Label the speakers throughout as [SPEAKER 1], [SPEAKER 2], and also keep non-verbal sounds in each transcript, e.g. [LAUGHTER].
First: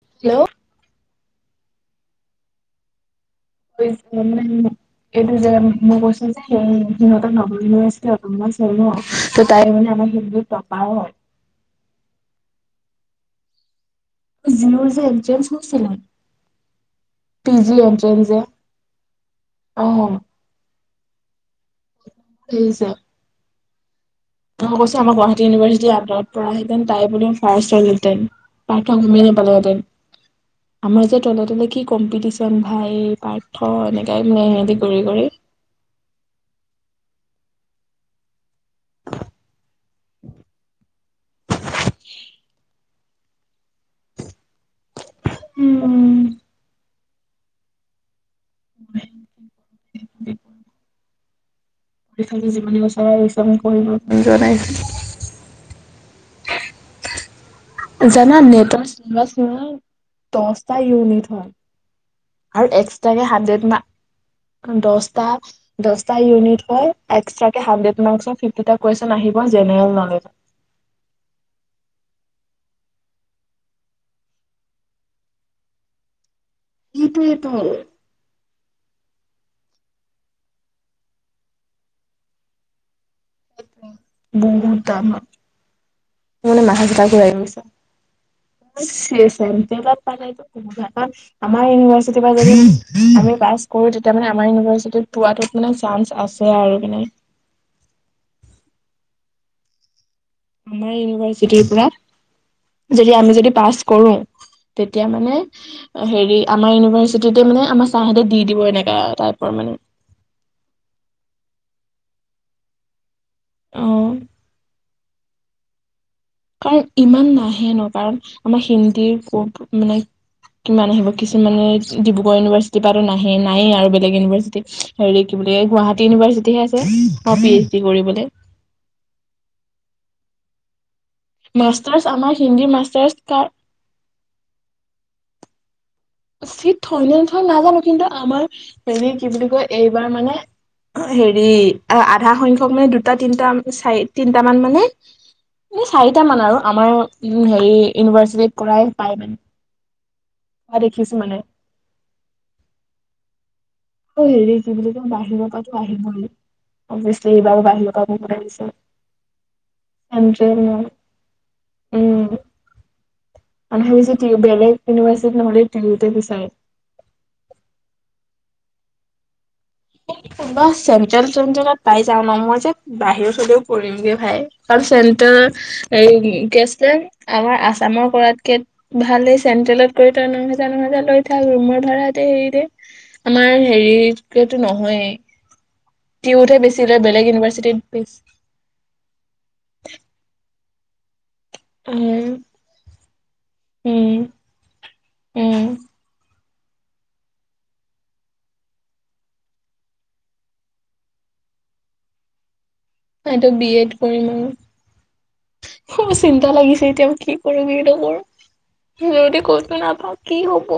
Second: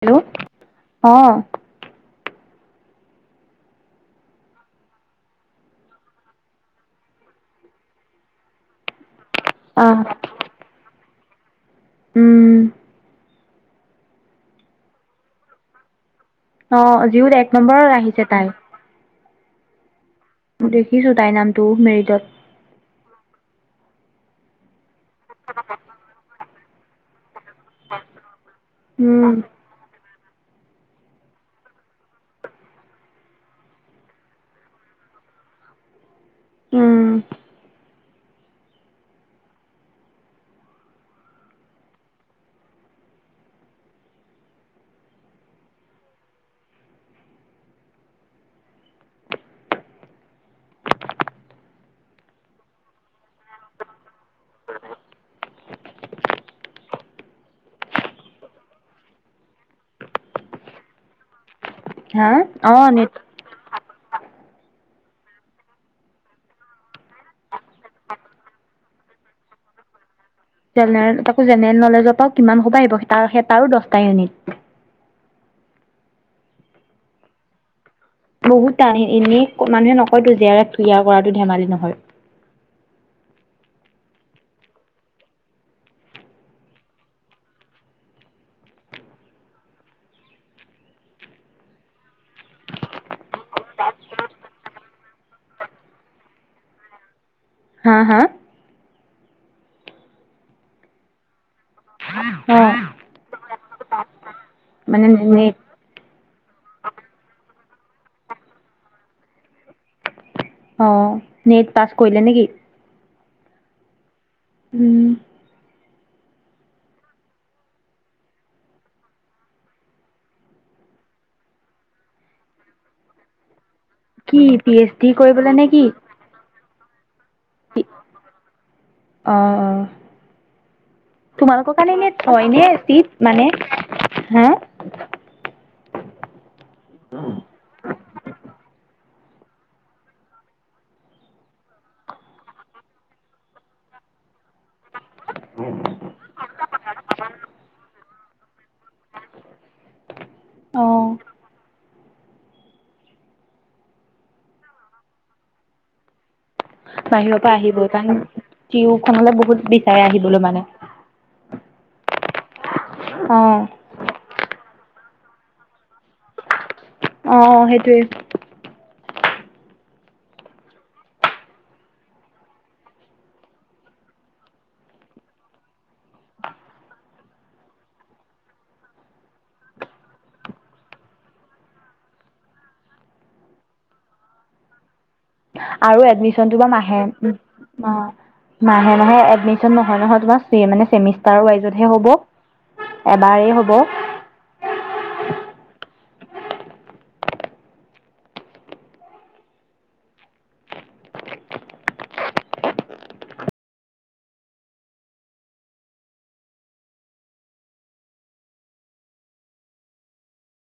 [SPEAKER 1] Hello অঁ।
[SPEAKER 2] মানে এইটো জেগাত মই কৈছো যে সি সিহঁত
[SPEAKER 1] আহ
[SPEAKER 2] নহয়। [UNINTELLIGIBLE]
[SPEAKER 1] উম।
[SPEAKER 2] জিঅ যে এক্সযাম হৈছে নাই।
[SPEAKER 1] অঁ জিউত এক নম্বৰৰত আহিছে
[SPEAKER 2] যে
[SPEAKER 1] তাই।
[SPEAKER 2] অ।
[SPEAKER 1] দেখিছো তাইৰ নামটো মেৰিডত।
[SPEAKER 2] দেখিছ। মই কৈছোঁ আম গুৱাহাটী ইউনিভাৰ্চিটি বুলিও পাচ হলহেঁতেন পাঠ সময়ে
[SPEAKER 1] উম
[SPEAKER 2] নাপালো হয়। আমাৰ যে তল তলে কি কম্পিটিশ্যন ভাই পাৰ্থ এনেকাই মানে হে কৰি কৰি।
[SPEAKER 1] উম।
[SPEAKER 2] [INAUDIBLE] উম উম। ইফালে যিমানে ওচৰ আহিছে মোৰ পঢ়িব মন যোৱা নাই। জান নেট চ দহটা ইউনিট হয়।
[SPEAKER 1] হা
[SPEAKER 2] আৰু
[SPEAKER 1] অ নেট
[SPEAKER 2] এক্সট্ৰাকে হাড্ৰেড মাক্স দহটা। দহটা ইউনিট হয় একস্ৰাকে হাড্ৰেড মাস্কাৰ পিভটিটা কোৱেশ্বন আহিব জেনেৰেল নলেজ।
[SPEAKER 1] জেনেৰেল তাকো জেনেৰেল নলেজৰ পৰা কিমান সোপা আহিব সে তা তাৰো দহটা ইউনিট।
[SPEAKER 2] এইটোয়ে এটো।
[SPEAKER 1] বহুত টান এনেই মানুহে নকয়তো যেয়াৰত কৰাটো ধেমালি নহয়।
[SPEAKER 2] বহুত তান মোৰ মানে মাথা-চাথা ঘূৰাই গৈছে। চে চেম টেজা পালে গৈ। আমাক আমাৰ ইউনিভাৰ্চিটিৰ যদি আমি। পাচ তেতিয়া মানে আমাৰ ইউনিভাৰ্চিটিত পোৱাতোত মানে চান্স আছে আৰু মানে।
[SPEAKER 1] হা হা।
[SPEAKER 2] আমাৰ ইউনিভাৰ্চিটিৰ পৰা।
[SPEAKER 1] অ
[SPEAKER 2] যদি আমি যদি পাছ কৰো তেতিয়া মানে। এ, হেৰি আমাৰ ইউনিভাৰ্চিটিতে মানে, আমাৰ চাৰহঁতে দি দিব এনেকা টাইপৰ মানে।
[SPEAKER 1] অ'নেট পাছ কৰিলে নেকি?
[SPEAKER 2] অ'।
[SPEAKER 1] উম।
[SPEAKER 2] কাৰণ ইমান নাহে ন? কাৰণ আমাৰ হিন্দীৰ ক'ত মানে কিমান আহিব? কিছুমানে ডিব্ৰুগড় ইউনিভাৰ্চিটিৰ পৰাটো নাহে, নায়েই আৰু বেলেগ। বেলেগ
[SPEAKER 1] কি
[SPEAKER 2] ইউনিভাৰ্চিটি,
[SPEAKER 1] পি এইচ ডি
[SPEAKER 2] হেৰি কি
[SPEAKER 1] কৰিবলে
[SPEAKER 2] বুলি
[SPEAKER 1] নে
[SPEAKER 2] কয়, গুৱাহাটী ইউনিভাৰ্চিটি হে আছে। অ, পি এইচ ডি কৰিবলে।
[SPEAKER 1] অ, অ। তোমালোকৰ কাৰণে
[SPEAKER 2] মাষ্টাৰ্চ
[SPEAKER 1] ইনেই
[SPEAKER 2] আমাৰ
[SPEAKER 1] থয়
[SPEAKER 2] হিন্দী
[SPEAKER 1] নে,
[SPEAKER 2] মাষ্টাৰ্চ
[SPEAKER 1] চিট মানে? হা?
[SPEAKER 2] চিট থয় নে নথয় নাজানো? কিন্তু আমাৰ হেৰি, কি বুলি কয় এইবাৰ মানে অ হেৰি, আ-আধা সংখ্যক মানে দুটা, তিনিটা, চাৰি, তিনিটামান মানে এ
[SPEAKER 1] উম।
[SPEAKER 2] চাৰিটা মান আৰু, আমাৰ ইউ হেৰি, ইউনিভাৰ্চিটিত কৰাই পায় মানে। পোৱা দেখিছো
[SPEAKER 1] অ',
[SPEAKER 2] মানে। অ' হেৰি কি বুলি কয়, বাহিৰৰ পৰাতো আহিবই। অবয়াচলি,
[SPEAKER 1] বাহিৰৰ পৰা
[SPEAKER 2] এইবাৰো
[SPEAKER 1] আহিবই
[SPEAKER 2] বাহিৰৰ পৰা
[SPEAKER 1] কাৰণ
[SPEAKER 2] বহুত আহিছে।
[SPEAKER 1] টিউখনলৈ বহুত বিচাৰে আহিবলৈ
[SPEAKER 2] চেন্ট্ৰেল
[SPEAKER 1] মানে।
[SPEAKER 2] ন। উম।
[SPEAKER 1] অ'।
[SPEAKER 2] হেৰী যে, টিউ বেলেগ ইউনিভাৰ্চিটিত নহ'লেও টিউতে বিচাৰোঁ।
[SPEAKER 1] অ', সেইটোয়ে।
[SPEAKER 2] এই, কোনোবা চেন্ট্ৰেল-তেন্তেলত পাই যাওঁ ন? মই যে বাহিৰত হ'লেও কৰিমগে ভাই, কাৰণ, চেণ্টেল এই, কি আছিলে? আমাৰ আছামৰ কৰাতকে ভালেই, চেন্ট্ৰেলত কৰি তই ন হেজাৰ, ন হেজাৰ লৈ থাক। ৰুমৰ ভাড়া দে, হেৰি দে। আমাৰ হেৰি কি এইটো, নহয়েই।
[SPEAKER 1] আৰু এডমিশ্যনটো বাৰু মাহে,
[SPEAKER 2] ইউনিভাৰ্চিটিত
[SPEAKER 1] অ'।
[SPEAKER 2] বেছি
[SPEAKER 1] মাহে, মাহে এডমিশ্যচন নহয়, নহয়, তোমাৰ, চে মানে চেমিষ্টাৰ ষ্টাৰ ওৱাইজতহে হ'ব,
[SPEAKER 2] উম
[SPEAKER 1] এবাৰেই হ'ব।
[SPEAKER 2] উম উম। টাইটো বি এড কৰিম আৰু খুব চিন্তা লাগিছে এতিয়া, মই কি কৰোঁ, কি নকৰোঁ। যদি ক'তো নাপাওঁ, কি হ'ব?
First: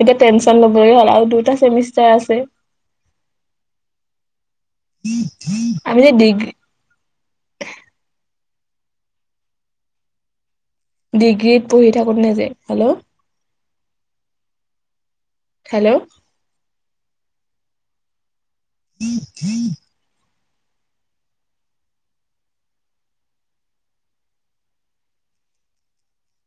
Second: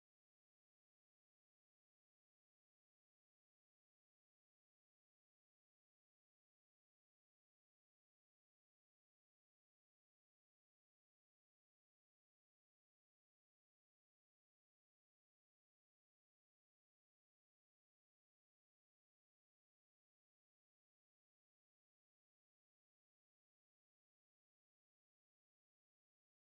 [SPEAKER 2] এতিয়া টেনচন ল'ব নালাগে হ'ল, আৰু দুটা চেমিষ্টাৰ আছেই। আমি যে ডিগ্ৰী ডিগ্ৰীত পঢ়ি থাকোঁতে নে যে? হেল্ল'। হেল্ল'। [INAUDIBLE]